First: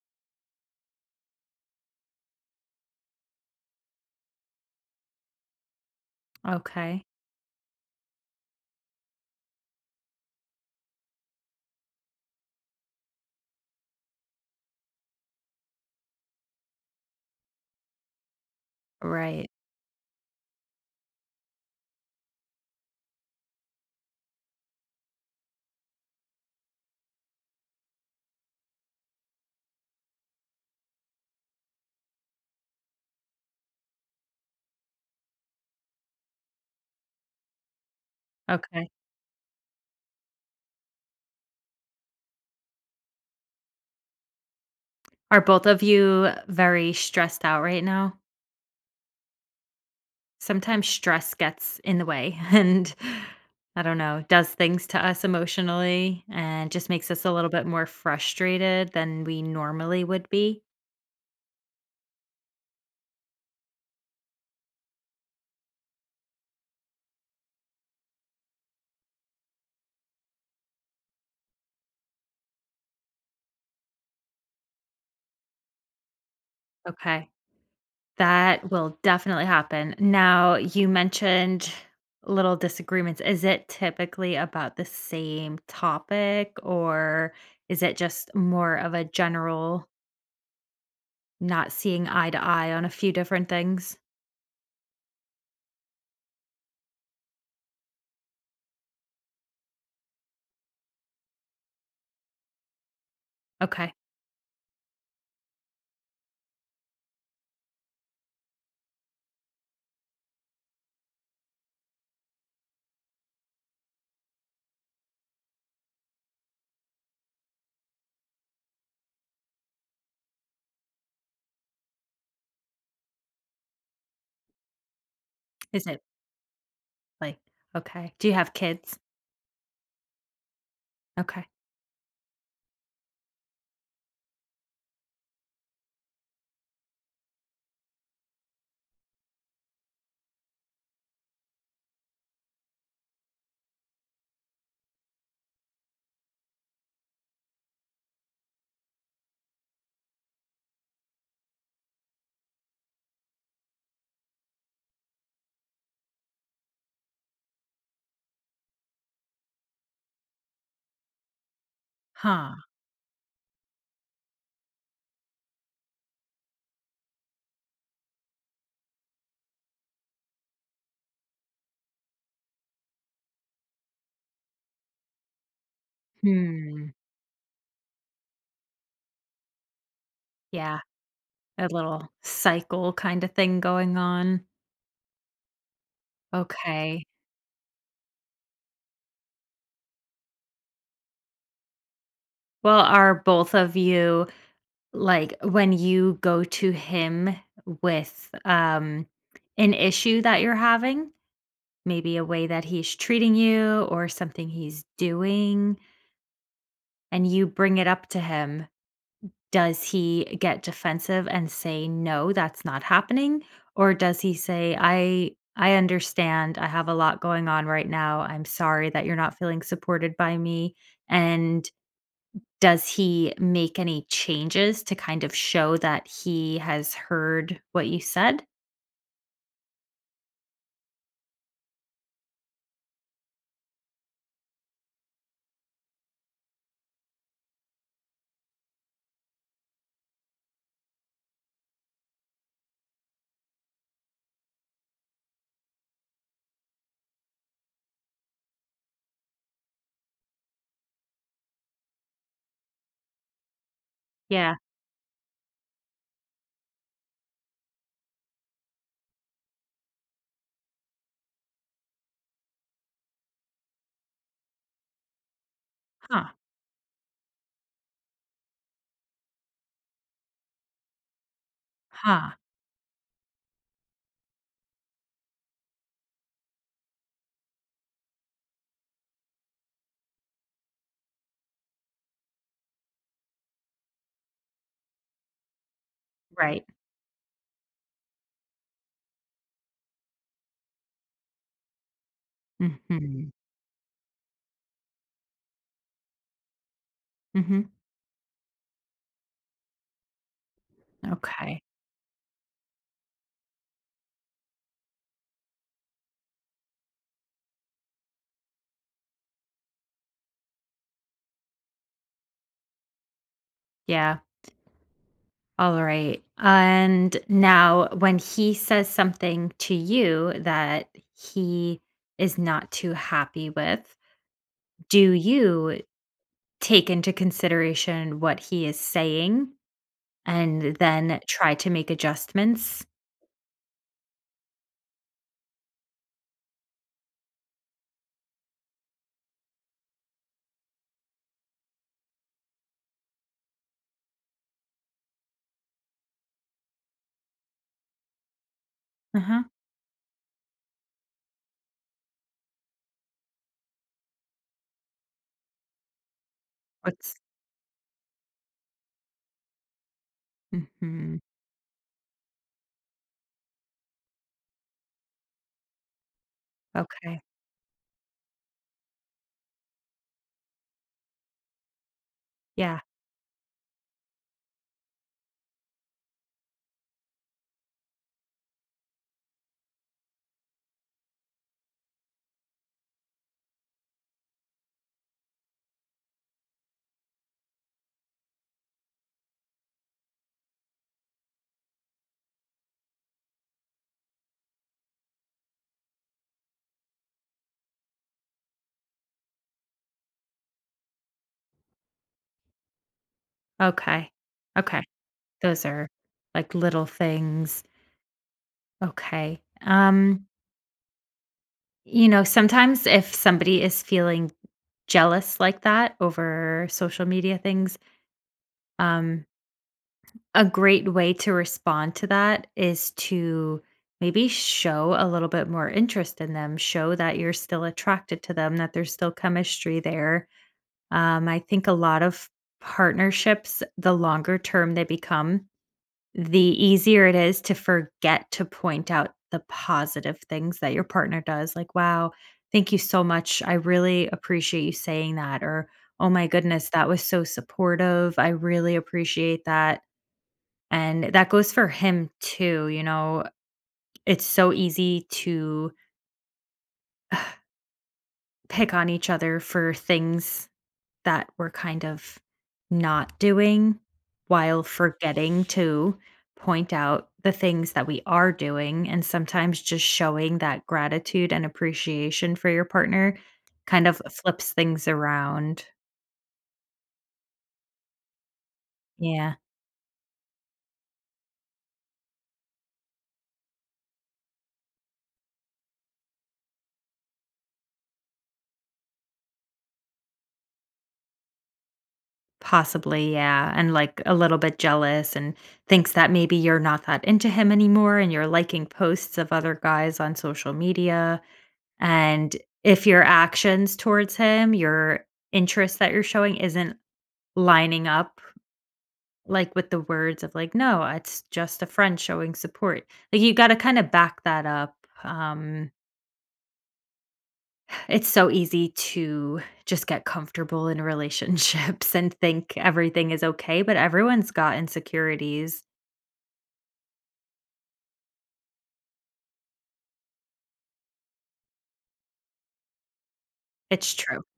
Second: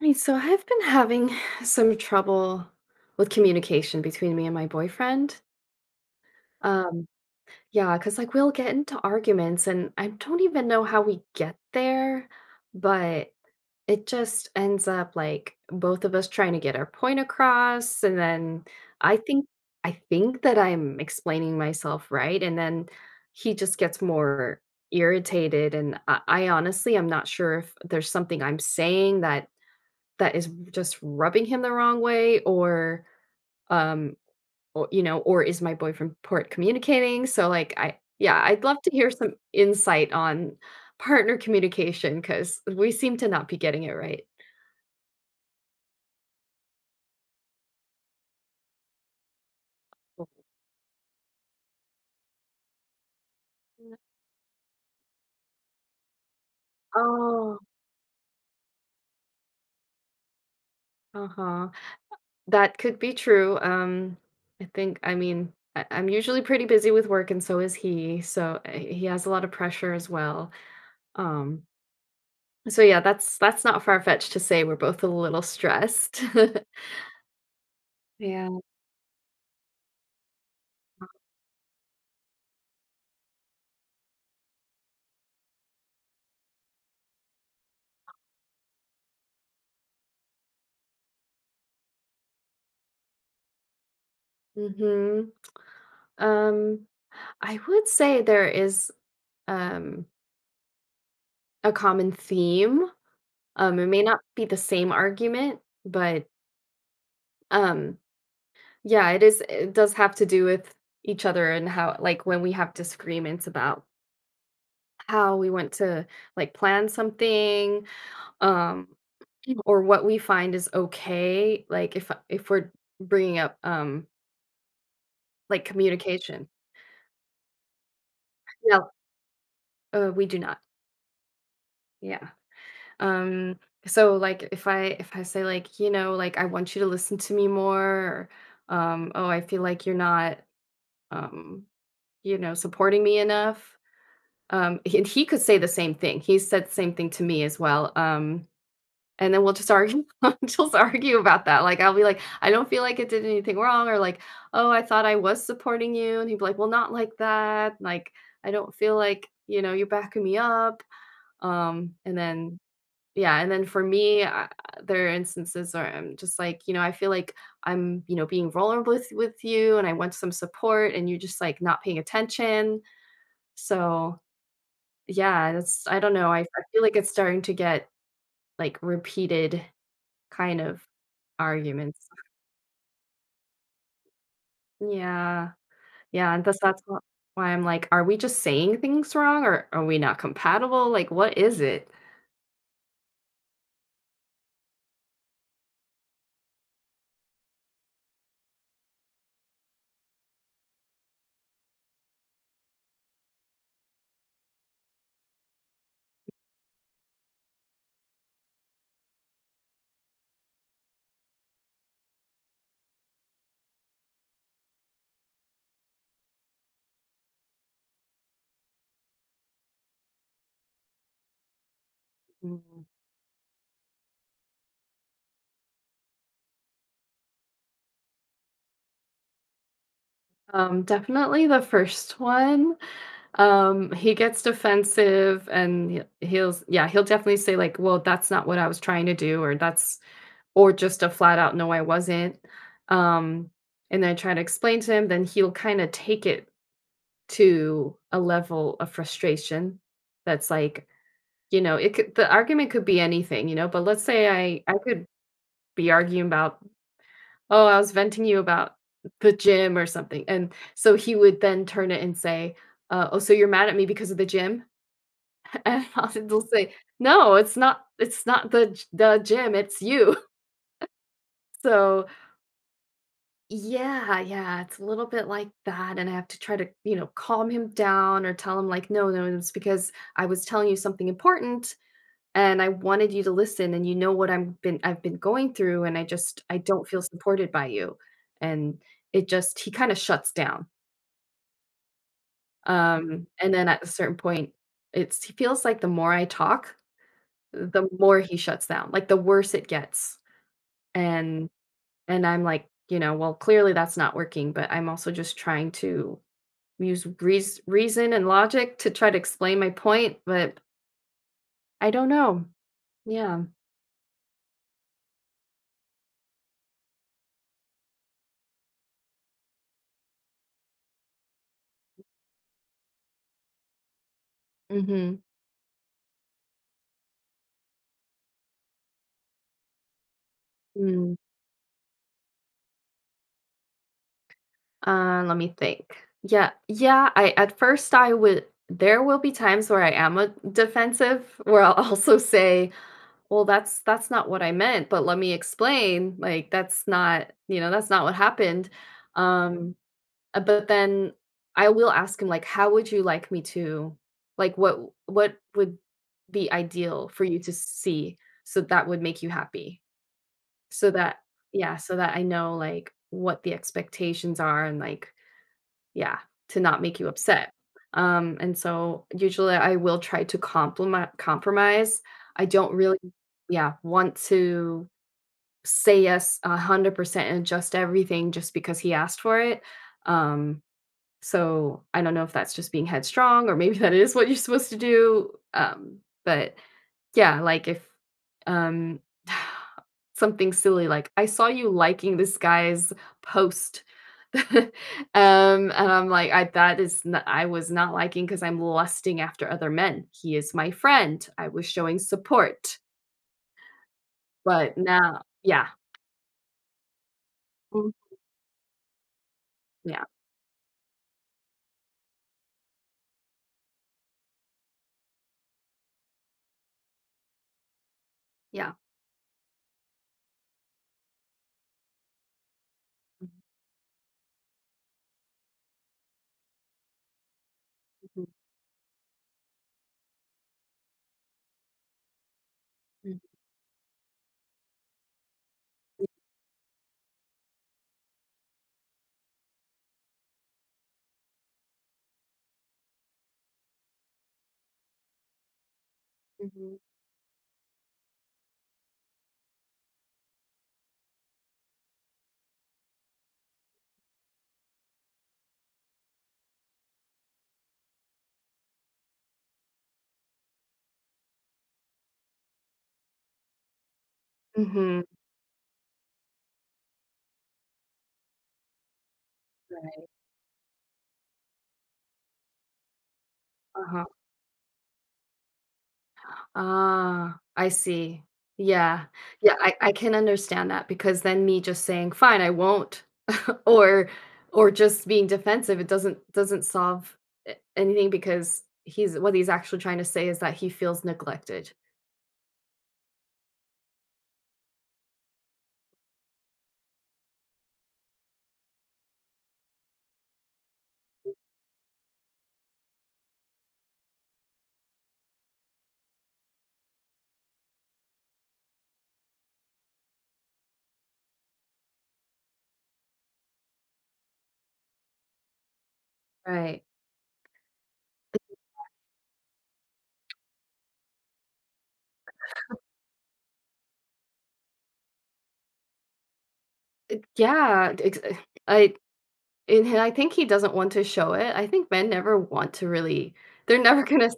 Hey, so I've been having some trouble with communication between me and my boyfriend. Okay. Um, yeah, because like we'll get into arguments and I don't even know how we get there, but it just ends up like both of us trying to get our point across, and then I think Right. I think that I'm explaining myself right, and then he just gets more irritated, and I honestly I'm not sure if there's something I'm saying that is just rubbing him the wrong way, um or, or is my boyfriend port communicating. So like I yeah, I'd love Okay. to hear some insight on partner communication because we seem to not be getting it right. Are both of you very stressed out right now? Sometimes stress gets in the way and I don't know, does things to us emotionally and just makes us a little Oh. bit more frustrated than we normally would be. Uh-huh. That could be true. I mean, I'm usually pretty busy with work and so is he, so he has a lot of pressure as well. um so yeah, that's not far-fetched to say we're both a little stressed. Okay. Yeah. That will definitely happen. Now, you mentioned little disagreements. Is it typically about the same topic, or is it just more of a general not seeing eye to eye on a few different things? Mhm. Um, I would say there is, um, a common theme. It Okay. may not be the same argument, but, um, yeah, it does have to do with each other. And how, like, when we have disagreements about how we want to, like, plan something, um, or what we find is okay, like, if we're bringing up, like, Is it communication. like okay. Do you have No, kids? We do not. Okay. Yeah. Um, so like if I say, like, you know, like I want you to listen to me more, or, oh, I feel like you're not um, you know, supporting me enough. And he could say the same thing. He said the same thing to me as well. And then we'll just argue, we'll just argue about that. Like, I'll be like, I don't feel like it did anything wrong, or like, oh, I thought I was supporting you, and he'd be like, well, not like that. Like, I don't feel like, you know, you're backing me up. Um, and then Huh. yeah, and then for me, there are instances where I'm just like, you know, I feel like I'm, you know, being vulnerable with you, and I want some support and you're just like not paying attention. So, yeah, that's I don't know. I feel Hmm. like it's starting to get, like, repeated kind Yeah, of a arguments. little cycle kinda thing going on. Yeah. Yeah, and that's Okay. why I'm like, are we just saying things wrong or are we not compatible? Like, what is it? Well, are both of you like, when you go to him with, an issue that you're having, maybe a way that he's treating you or something he's doing, and you bring it up to him, does he get defensive and say, "No, that's not happening," or does he say, "I understand. I have a lot going on right now. I'm sorry that you're not feeling supported by me." And Mm. does he make any changes to kind of show that he has heard what you said? Definitely the first one. He gets defensive, and he'll definitely say, like, "Well, that's not what I was trying to do," or that's or just a flat out "No, I wasn't." Um, and then I try to explain to him, then he'll kind of take it to a level of frustration that's like, you know, it could the argument could be anything, you know, but let's say Yeah. I could be arguing about, "Oh, I was venting you about the gym or something." And so he would then turn it and say, "Oh, so you're mad at me because of the gym?" And Huh, they'll say, "No, it's not the g the gym, it's you." So, huh, yeah, yeah, it's a little bit like that, and I have to try to, you know, calm him down or tell him, like, "No, no, no, it's because I was telling you something important, and I wanted you to listen, and you know what I'm been I've been going through, and I right. don't feel supported by you." And it just he kinda shuts down. Mhm. And then at a certain point, it's he feels like the more I talk, Mhm. the more he shuts down, like, the worse it gets. And Okay. and I'm like, you know, well, clearly that's not working, but I'm also just trying to use reason and logic to try to explain my point, but I don't know. Yeah. Yeah. All right. And now, when he says something to you that he is not too happy with, do Mhm. you take into consideration what he is saying and Mm. then try to make adjustments? Let me think. Yeah. Yeah, I at first I would there will be times where I am a defensive, where I'll also say, "Well, that's not what I meant, but let me explain." Like, that's not what happened. Uh huh. Um but then I will ask him, like, "How would you like me to, like, what would be ideal What's for you to see so that would make you happy?" So that mhm. yeah, so that I know, like, what the expectations are, and, like, yeah, to not make you Okay? upset. And so usually I will try to compliment compromise. I don't Yeah. really yeah, want to say yes 100% and adjust everything just because he asked for it. Um, so, I don't know if that's just being headstrong or maybe that is what you're supposed to do, but yeah, like, if, um, something silly, like, "I saw you liking this guy's post." And I'm like, "I that is not I was not liking because 'cause I'm lusting after other men. He is my friend. I was showing support." Okay. But Okay. now Those yeah. are like little things. Mm, Okay. yeah, Um, you know, sometimes if somebody is feeling jealous like that over social media things, yeah. um, a great way to respond to that is to maybe show a little bit more interest in them, show that you're still attracted Mhm, to them, that there's still chemistry there. I think a lot of mhm, partnerships, the longer term they become, the easier it is to forget to point out the positive things that your partner does. Like, wow, thank you so much. I really appreciate you saying that. Or, oh my mhm, goodness, mhm. that was so supportive. I really appreciate that. And that goes for him too. You know, it's so easy to pick on each other for things that we're kind of not doing while Mhm, forgetting to point out the things that we are doing, and sometimes just right, showing that gratitude and appreciation for your partner kind of uh-huh. flips things around. Ah, I see. Yeah. Yeah, Yeah, I can understand that, because then me just saying, "Fine, I won't," or or just being defensive, it doesn't solve a anything, because he's what he's actually trying to say is that he feels neglected. possibly, yeah, and like a little bit jealous and thinks that maybe you're not that into him anymore and you're liking posts of other guys on social media, and if your actions towards him, your interest that you're showing, isn't lining up like with the words of like, "No, it's just a friend showing support." Like you gotta kinda back that up. Um, Right. it's so easy to just get comfortable in relationships and think everything is okay, but everyone's got insecurities. It yeah, ex I and he- I think he doesn't want to show it. I think men never want to really, they're It's never true. gonna.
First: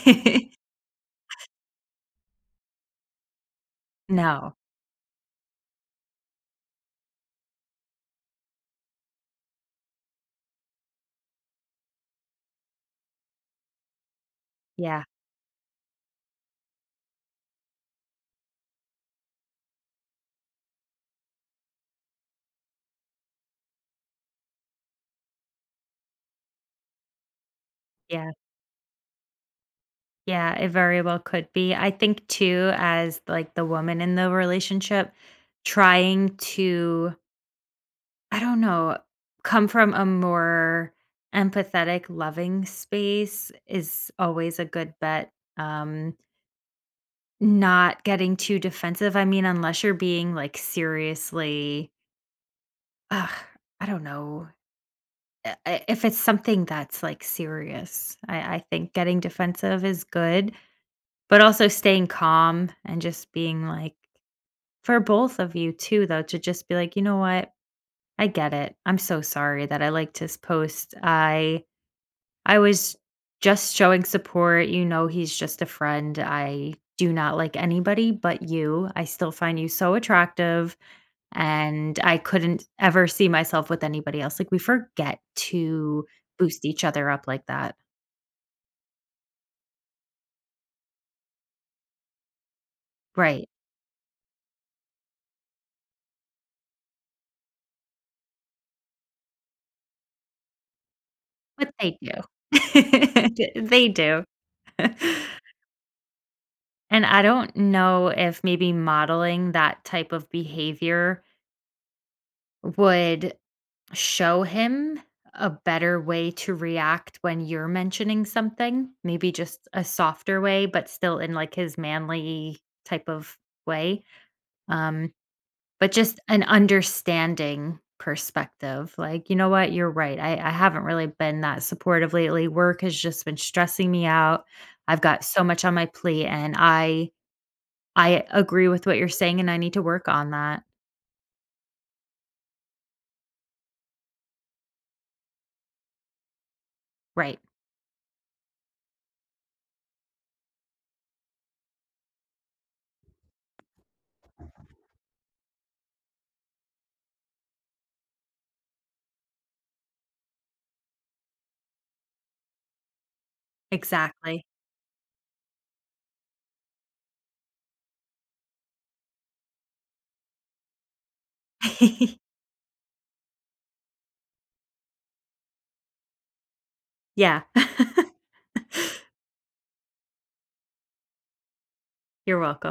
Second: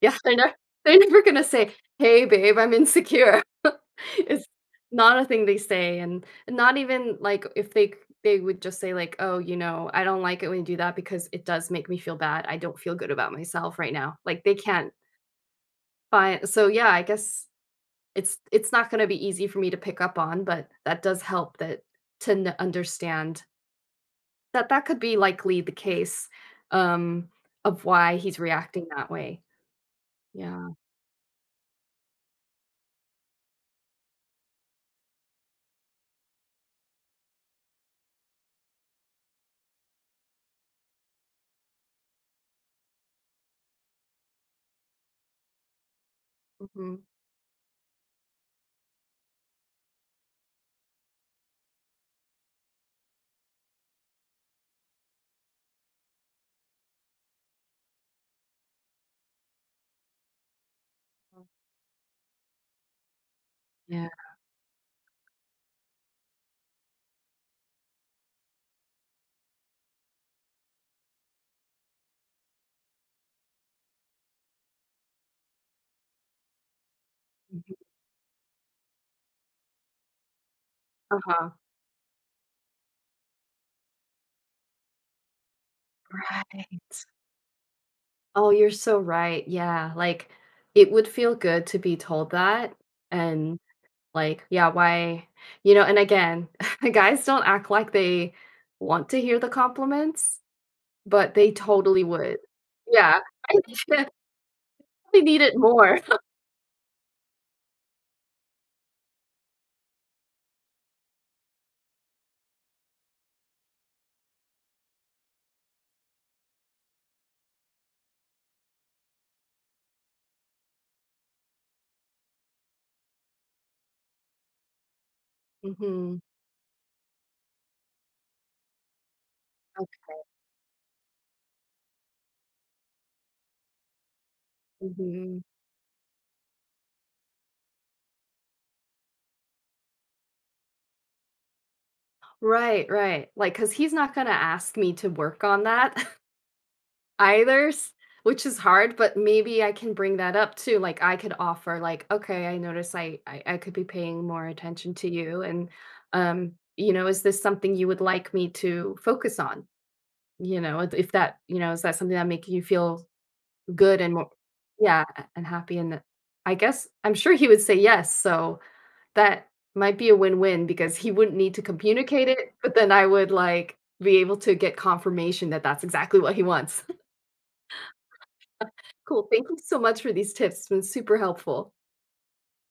Yeah, they're never gonna say, "Hey, babe, I'm insecure." It's No. not a thing they say, and not even, like, if they c they would just say, like, "Oh, you know, I don't like it when you do that because it does make me feel bad. I don't feel good about myself right now." Like, they can't Yeah, find so, yeah, I guess it's not gonna be easy for me to pick up on, but that does help, that to n understand that that could be likely the case, um, of why yeah, he's reacting that way. yeah, Yeah. it very well could be. I think too, as like the woman in the relationship, trying to I don't know, come from a more empathetic, loving space is always a good bet. Um, Mhm. Not getting too defensive. I mean, unless you're being like seriously, ugh, I don't know. If it's something that's like serious, I think getting defensive is good, but also staying calm and just being like, Yeah. for both of you too, though, to just be like, you know what? I get it. I'm so sorry that I like this post. I was just showing support, you know, he's just a friend. I do not like Mhm. anybody but you. I still find you so attractive, Uh-huh. and I couldn't ever see myself with anybody else. Like we forget to boost each Right. other up like that. Oh, you're so right. Yeah, like, it would feel good to be told that, Right. and, like, yeah, why you know, and again, the guys don't act like they want to hear the compliments, but they But they totally would. do. Yeah. They I do. they need it more. And I don't know if maybe modeling that type of behavior would show him a better way to react when you're mentioning something, maybe just a softer way, but still in like his manly type of way. Um, but just Mhm. an understanding perspective. Like, you know what, Oh, you're right. I haven't really been that supportive lately. Work has just been stressing me out. I've got mhm. so much on my plate, and I agree with what you're saying, and I need to work on that. Right, right. Like, cause he's not gonna ask me to work on that. Right. Either's Which is hard, but maybe I can bring that up too, like, I could offer, like, "Okay, I notice I could be paying more attention to you, and, you know, is this something you would like me to focus on? You know, if that you know, is that something that make you feel good, and more Exactly. yeah, and happy, and I guess I'm sure he would say yes." So that might be a win-win, because he wouldn't need to communicate it, but then I would, like, be able to get confirmation that that's exactly what he wants. Yeah. Cool. Thank you so much for these tips. It's been super helpful. You're welcome.